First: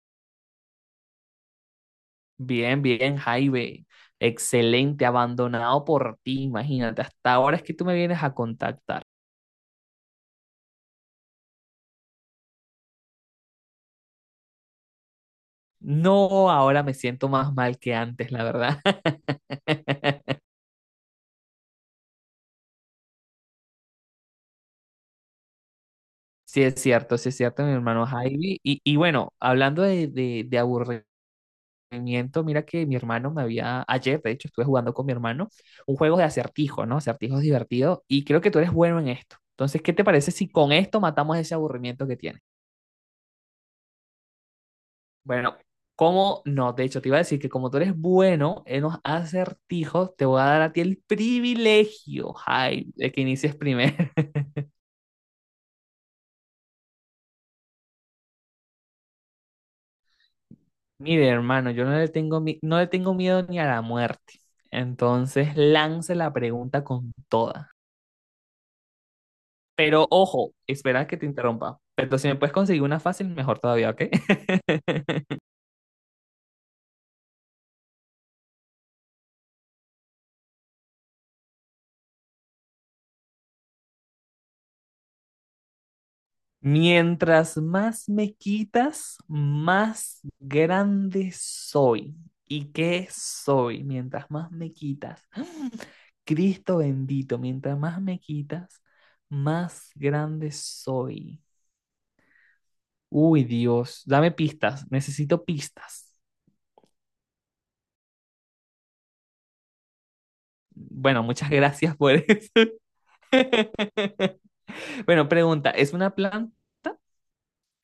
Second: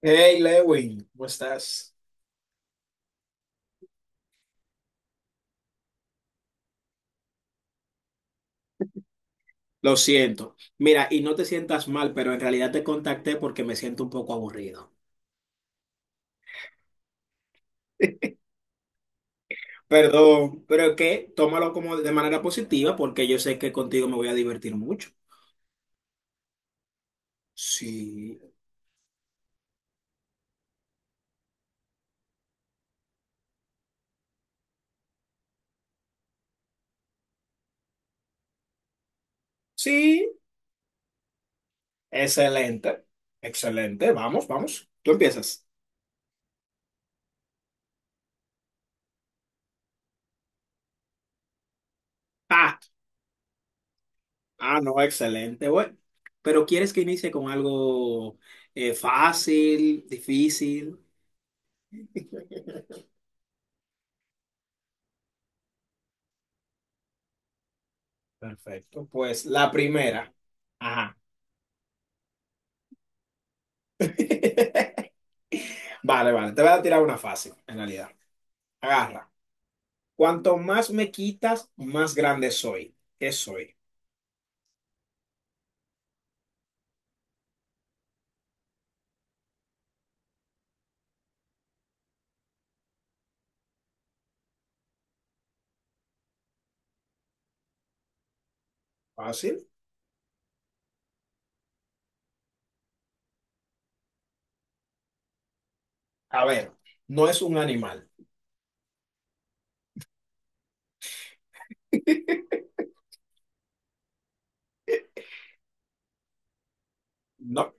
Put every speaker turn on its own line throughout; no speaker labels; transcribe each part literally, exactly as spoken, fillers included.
Hey Lewin, ¿cómo estás?
Bien, bien, Jaime. Excelente, abandonado por ti, imagínate. Hasta ahora es que tú me vienes a contactar.
Lo siento. Mira, y no te sientas mal, pero en realidad te contacté porque me siento un poco aburrido.
No, ahora me siento más mal que antes, la verdad.
Perdón, pero que tómalo como de manera positiva porque yo sé que contigo me voy a divertir mucho.
Sí, es cierto, sí es cierto, mi hermano
Sí,
Jaime. Y, y bueno, hablando de, de, de aburrimiento, mira que mi hermano me había, ayer, de hecho, estuve jugando con mi hermano un juego de acertijos, ¿no? Acertijos divertidos. Y creo que tú eres bueno en esto. Entonces, ¿qué te parece
sí,
si con esto matamos ese aburrimiento que tienes?
excelente, excelente. Vamos, vamos. Tú
Bueno,
empiezas.
¿cómo no? De hecho, te iba a decir que como tú eres bueno en los acertijos, te voy a dar a ti el privilegio,
Ah,
Jaime, de que inicies primero.
ah, no, excelente, bueno. Pero ¿quieres que inicie con algo eh, fácil, difícil?
Mire, hermano, yo no le tengo, mi- no le tengo miedo ni a la muerte. Entonces, lance la pregunta con toda.
Perfecto. Pues la
Pero
primera.
ojo, espera que
Ajá.
te interrumpa. Pero si me puedes conseguir una fácil, mejor todavía, ¿ok?
Vale, vale. Te voy a tirar una fácil, en realidad. Agarra. Cuanto más me quitas, más grande soy. ¿Qué soy?
Mientras más me quitas, más grande soy. ¿Y qué soy? Mientras más me quitas. Cristo bendito, mientras más me quitas,
¿Fácil?
más grande soy. Uy, Dios, dame pistas, necesito pistas.
A ver, no es un animal.
Bueno, muchas gracias por eso. Bueno, pregunta, ¿es una planta?
No.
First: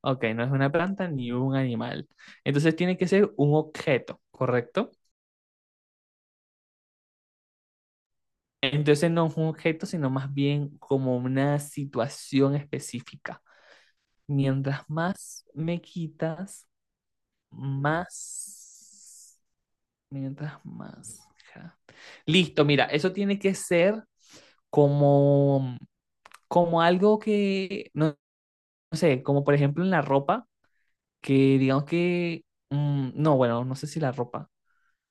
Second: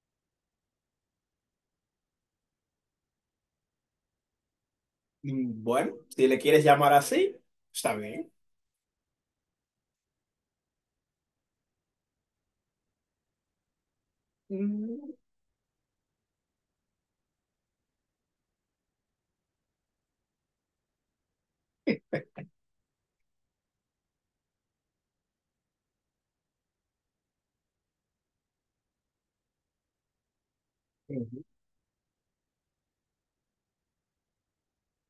Ok, no es una planta ni un animal. Entonces tiene que ser un objeto, ¿correcto?
Mm, Bueno, si le quieres llamar así, está bien.
Entonces no es un objeto, sino más bien como una situación específica. Mientras
Mm,
más me quitas, más... Mientras más... ja. Listo, mira, eso tiene que ser como, como algo que, no, no sé, como por ejemplo en la ropa, que
ujú.
digamos que... mm, no, bueno, no sé si la ropa.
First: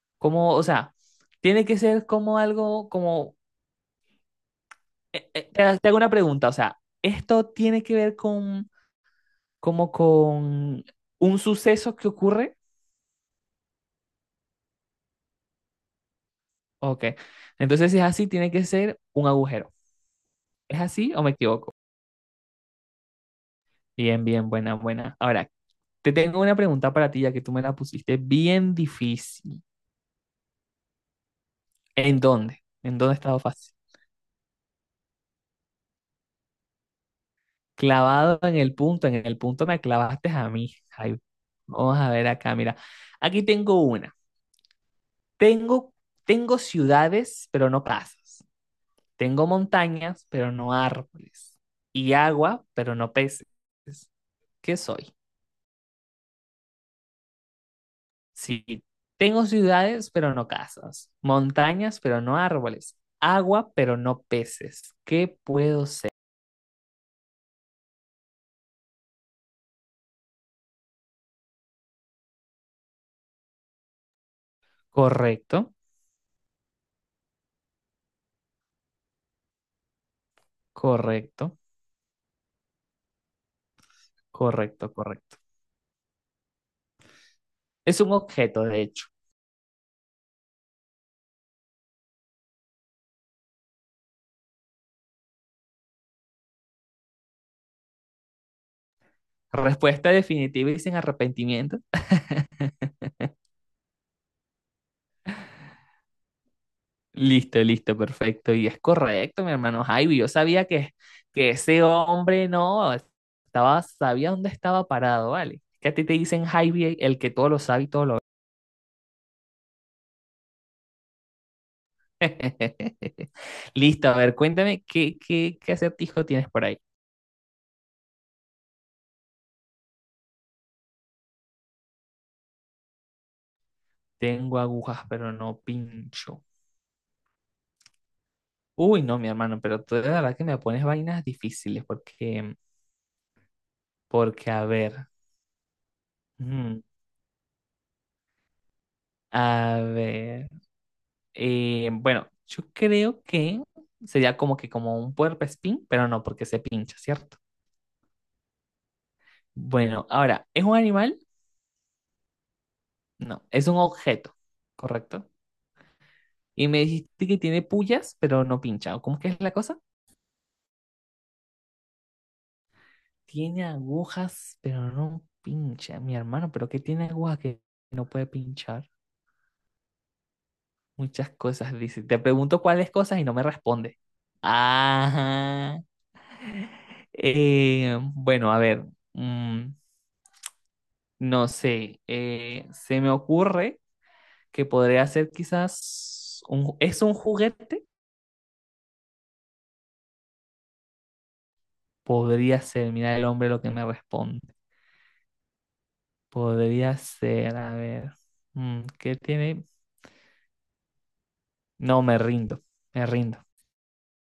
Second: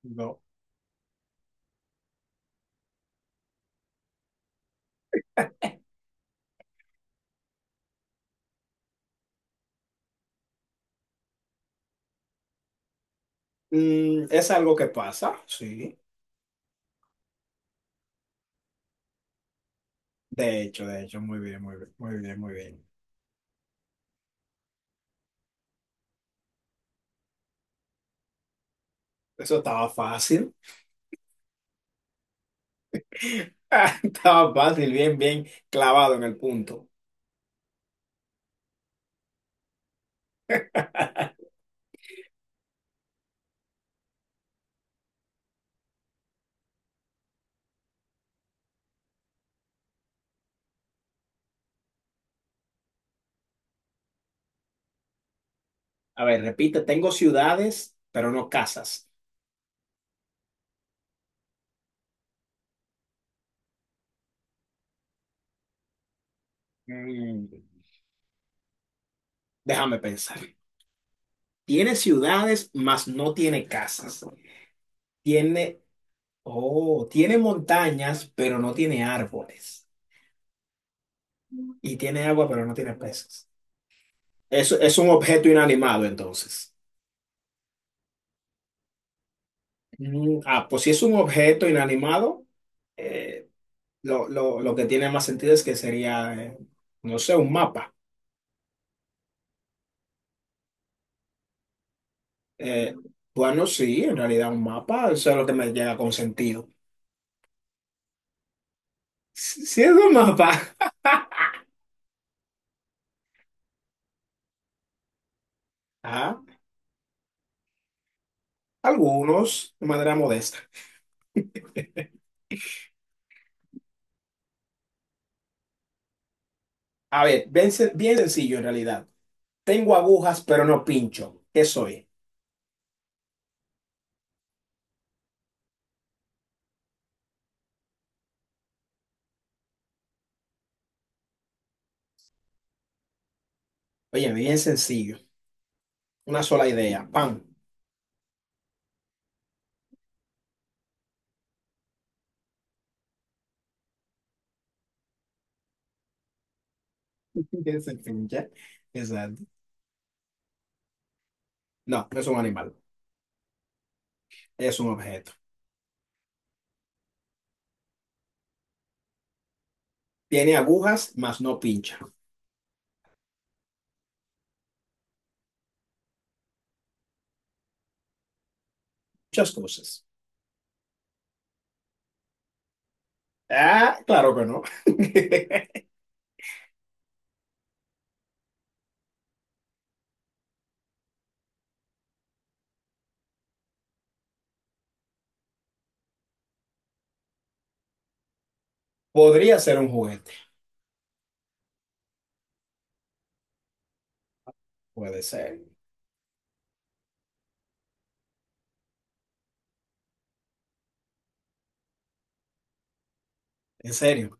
No.
Como, o sea, tiene que ser como algo, como... eh, eh, te te hago una pregunta, o sea, ¿esto tiene que ver con como con un suceso que ocurre.
Mm, Es algo que pasa, sí.
Ok. Entonces, si es así, tiene que ser un agujero.
De
¿Es
hecho, de
así
hecho,
o me
muy bien,
equivoco?
muy bien, muy bien, muy bien.
Bien, bien, buena, buena. Ahora, te tengo una pregunta para ti, ya que tú me la pusiste bien
Eso
difícil.
estaba fácil.
¿En dónde? ¿En dónde estaba fácil?
Estaba fácil, bien, bien clavado en el punto.
Clavado en el punto, en el punto me clavaste a mí. Ay, vamos a ver acá, mira. Aquí tengo una. Tengo, tengo ciudades, pero no casas. Tengo montañas, pero no árboles. Y agua, pero no peces. ¿Qué soy?
A ver, repite, tengo ciudades, pero no
Sí.
casas.
Tengo ciudades, pero no casas. Montañas, pero no árboles. Agua, pero no peces. ¿Qué puedo ser?
Mm, déjame pensar. Tiene ciudades, mas no tiene casas.
Correcto,
Tiene, oh, tiene montañas, pero no tiene árboles.
correcto,
Y tiene agua, pero no tiene peces. Eso
correcto,
es un
correcto.
objeto inanimado, entonces.
Es un objeto, de hecho.
Mm, ah, pues si es un objeto inanimado, eh, lo, lo- lo que tiene más sentido es que sería, eh, no sé, un mapa.
Respuesta definitiva y sin arrepentimiento.
Eh, bueno, sí, en realidad un mapa, eso es lo que me llega con sentido.
Listo, listo, perfecto. Y es correcto, mi hermano
Siendo
Javi. Yo
más
sabía
baja,
que, que ese hombre no estaba, sabía dónde estaba parado, ¿vale? Que a ti te
a
dicen Javi, el que todo lo sabe y todo lo ve.
algunos de manera modesta.
Listo, a ver, cuéntame qué, qué, qué acertijo tienes por ahí.
A ver, bien, sen- bien sencillo en realidad. Tengo agujas, pero no pincho. ¿Qué soy?
Tengo agujas, pero no pincho. Uy, no, mi hermano, pero tú de verdad que me pones vainas difíciles porque,
Oye,
porque,
bien
a ver,
sencillo. Una sola
mm,
idea. ¡Pam!
a ver. Eh, bueno, yo creo que sería como que como un puercoespín, pero no porque se pincha, ¿cierto?
¿Ya se pincha? Exacto.
Bueno, ahora, ¿es un animal?
No, no es un animal.
No, es un objeto,
Es un
¿correcto?
objeto.
Y me dijiste que tiene puyas, pero no pincha. ¿O ¿cómo es que es la cosa?
Tiene agujas, mas no pincha.
Tiene agujas, pero no pincha. Mi hermano, ¿pero qué tiene agujas que no puede pinchar?
Muchas cosas.
Muchas cosas, dice. Te pregunto cuáles cosas y no me responde.
Ah, claro que no.
Ajá. Eh, bueno, a ver. mm, No sé, eh, se me ocurre que podría ser quizás un, ju- ¿es un juguete?
Podría ser un juguete.
Podría ser, mira el hombre lo que me responde.
Puede ser.
Podría ser, a ver, mm, ¿qué tiene? No, me rindo, me rindo.
En serio,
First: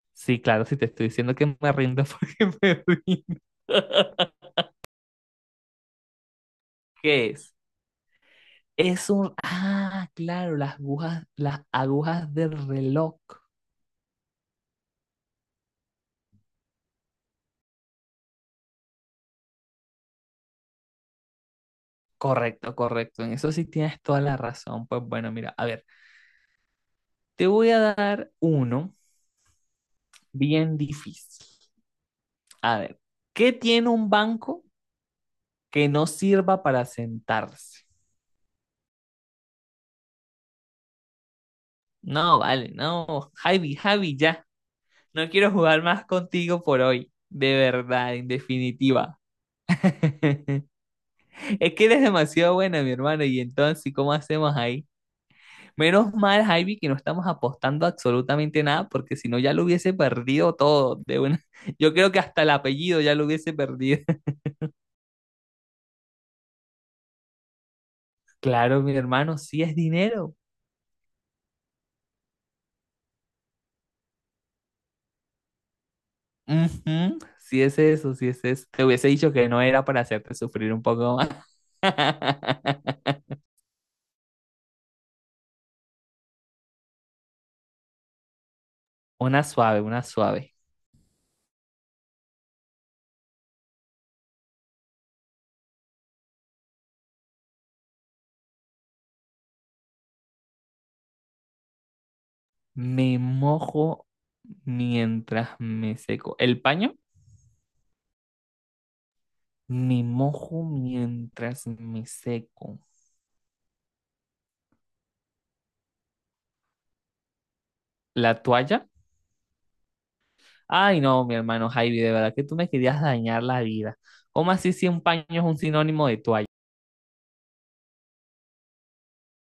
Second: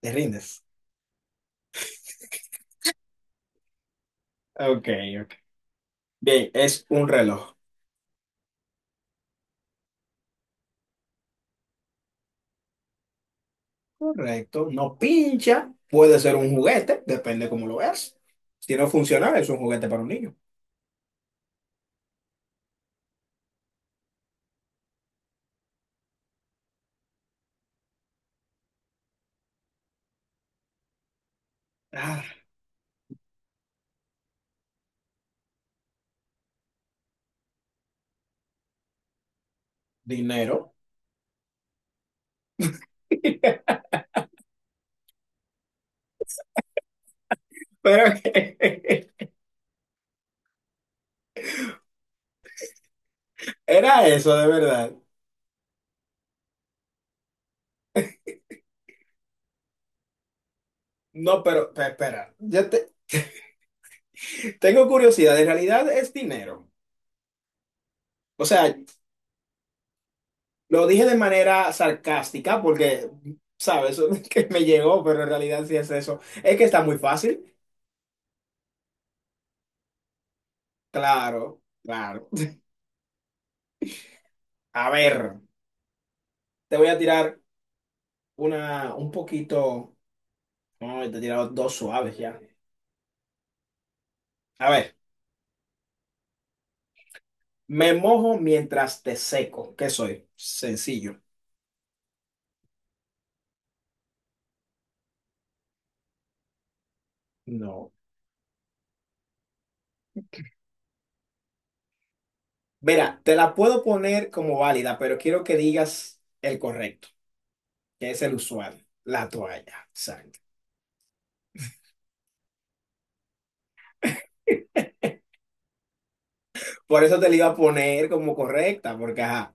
te
Sí,
rindes.
claro, si te estoy diciendo que me rindo porque me rindo.
Ok, ok. Bien, es un
¿Qué es?
reloj.
Es un, ah, claro, las agujas, las agujas del reloj.
Correcto, no pincha, puede ser un juguete, depende cómo lo veas. Si no funciona, es un juguete para un niño.
Correcto, correcto. En eso sí tienes toda la razón. Pues bueno, mira, a ver, te voy a dar uno bien difícil.
Ah,
A ver, ¿qué tiene un banco que no sirva para sentarse?
dinero.
No, vale, no. Javi, Javi, ya. No quiero jugar más contigo por hoy. De
Pero
verdad, en
que-
definitiva. Es que eres demasiado buena, mi hermano. Y entonces,
era
¿cómo
eso, de
hacemos ahí?
verdad.
Menos mal, Javi, que no estamos apostando absolutamente nada, porque si no ya lo hubiese perdido todo. De una...
No, pero pe-
Yo creo que
espera,
hasta el
yo te-
apellido ya lo hubiese perdido.
tengo curiosidad, en realidad es dinero. O sea,
Claro, mi hermano, sí es dinero.
lo dije de manera sarcástica porque, ¿sabes? Que me llegó, pero en realidad sí es eso. Es que está muy
Ujú,
fácil.
sí es eso, sí es eso. Te hubiese dicho que no era para hacerte sufrir un poco más.
Claro, claro. A ver, te voy a tirar una un
Una suave,
poquito.
una suave.
No, te he tirado dos suaves ya. A ver, me mojo mientras te seco. ¿Qué soy? Sencillo.
Me mojo mientras me seco. ¿El paño?
No.
Me mojo mientras me seco.
Mira, te la puedo poner como válida, pero quiero que digas el correcto, que es el
¿La
usual,
toalla?
la toalla. Exacto.
Ay, no, mi hermano Javi, de verdad que tú me querías dañar la vida. ¿Cómo así si un paño es un sinónimo de toalla?
Por eso te la iba a poner como correcta, porque ajá.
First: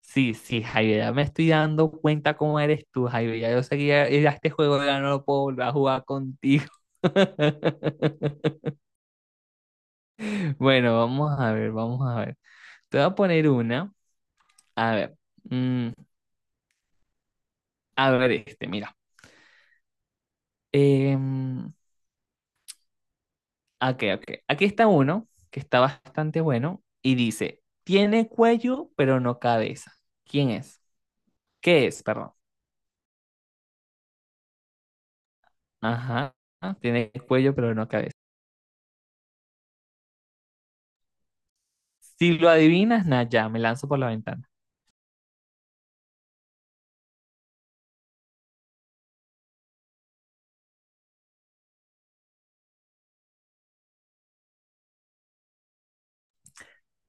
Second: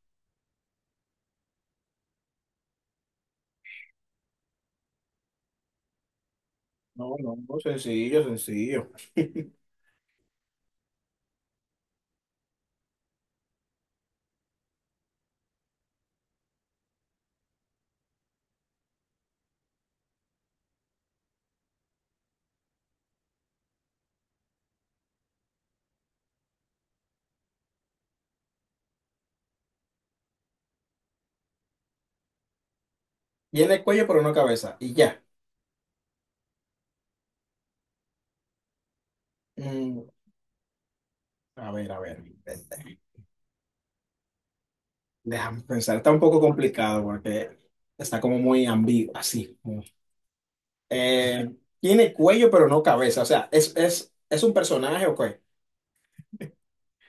Sí, sí, Jairo, ya me estoy dando cuenta cómo eres tú, Jairo. Ya yo seguía ya este juego ya no lo puedo volver a jugar contigo.
No, no, no, sencillo, sencillo.
Bueno, vamos a ver, vamos a ver. Te voy a poner una. A ver, mm, a ver este, mira. Em, ok, ok. Aquí está uno que está bastante bueno y dice, tiene cuello pero no cabeza. ¿Quién es? ¿Qué es? Perdón.
Tiene el cuello, pero no cabeza. Y ya.
Ajá, tiene cuello pero no cabeza.
Mm, a ver, a ver.
Si lo adivinas, nada, ya, me lanzo por la ventana.
Déjame pensar. Está un poco complicado porque está como muy ambiguo, así. Eh, tiene cuello, pero no cabeza. O sea, ¿es, es, es un personaje o qué?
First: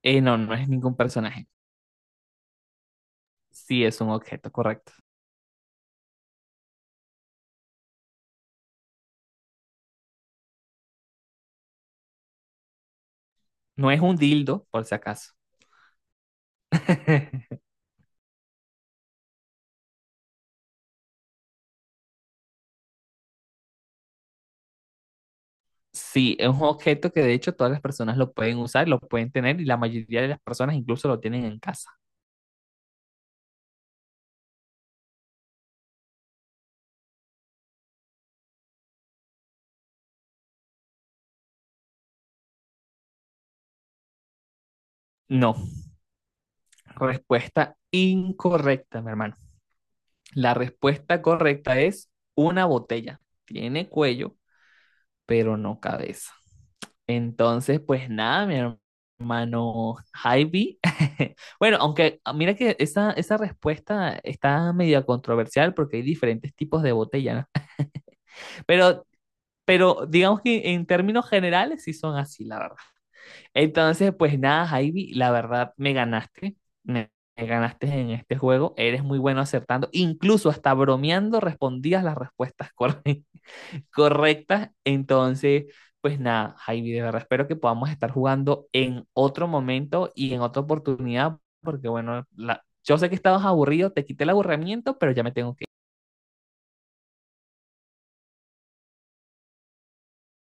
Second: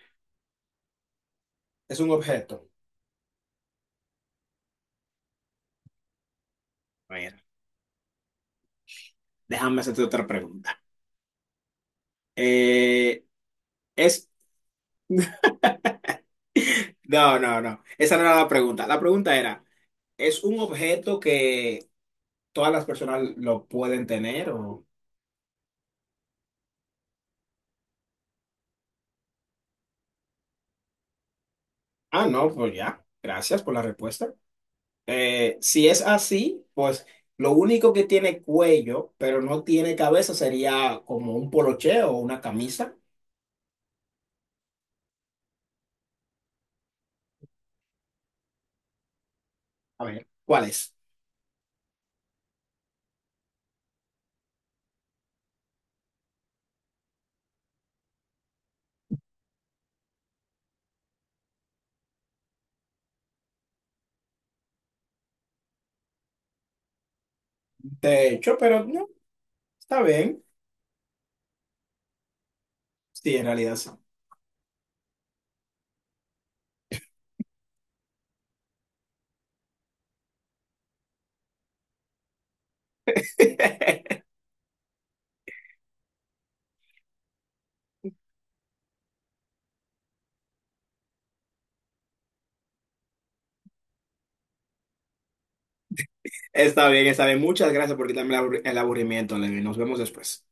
Eh, no, no es ningún personaje.
¿Es un objeto?
Sí, es un objeto, correcto.
A ver, déjame hacerte otra pregunta. Eh,
No es un
es,
dildo, por si acaso.
no, no, no, esa no era la pregunta. La pregunta era, ¿es un objeto que todas las personas lo pueden tener o...
Sí, es un objeto que de hecho todas las personas lo pueden usar, lo pueden tener y la mayoría de las personas incluso lo tienen en casa.
Ah, no, pues ya, gracias por la respuesta. Eh, si es así, pues lo único que tiene cuello, pero no tiene cabeza, sería como un poloche o una camisa.
No, respuesta incorrecta, mi hermano.
A ver,
La
¿cuál es?
respuesta correcta es una botella. Tiene cuello, pero no cabeza. Entonces, pues nada, mi hermano Javi. Bueno, aunque ah, mira que esa, esa respuesta está media controversial porque hay diferentes tipos de botella, ¿no?
De hecho, pero
Pero,
no. Está
pero digamos
bien.
que en términos generales sí son así, la verdad.
Sí, en realidad sí.
Entonces, pues nada, Javi, la verdad me ganaste. Me, me ganaste en este juego. Eres muy bueno acertando. Incluso hasta bromeando respondías las respuestas correctas correctas. Entonces, pues nada, Javi, de verdad espero que podamos estar jugando en otro momento y en otra oportunidad, porque bueno, la- yo sé que estabas aburrido, te quité el aburrimiento, pero ya me tengo que ir.
Está bien, está bien. Muchas gracias por quitarme el abur- el aburrimiento, Levi. Nos vemos después.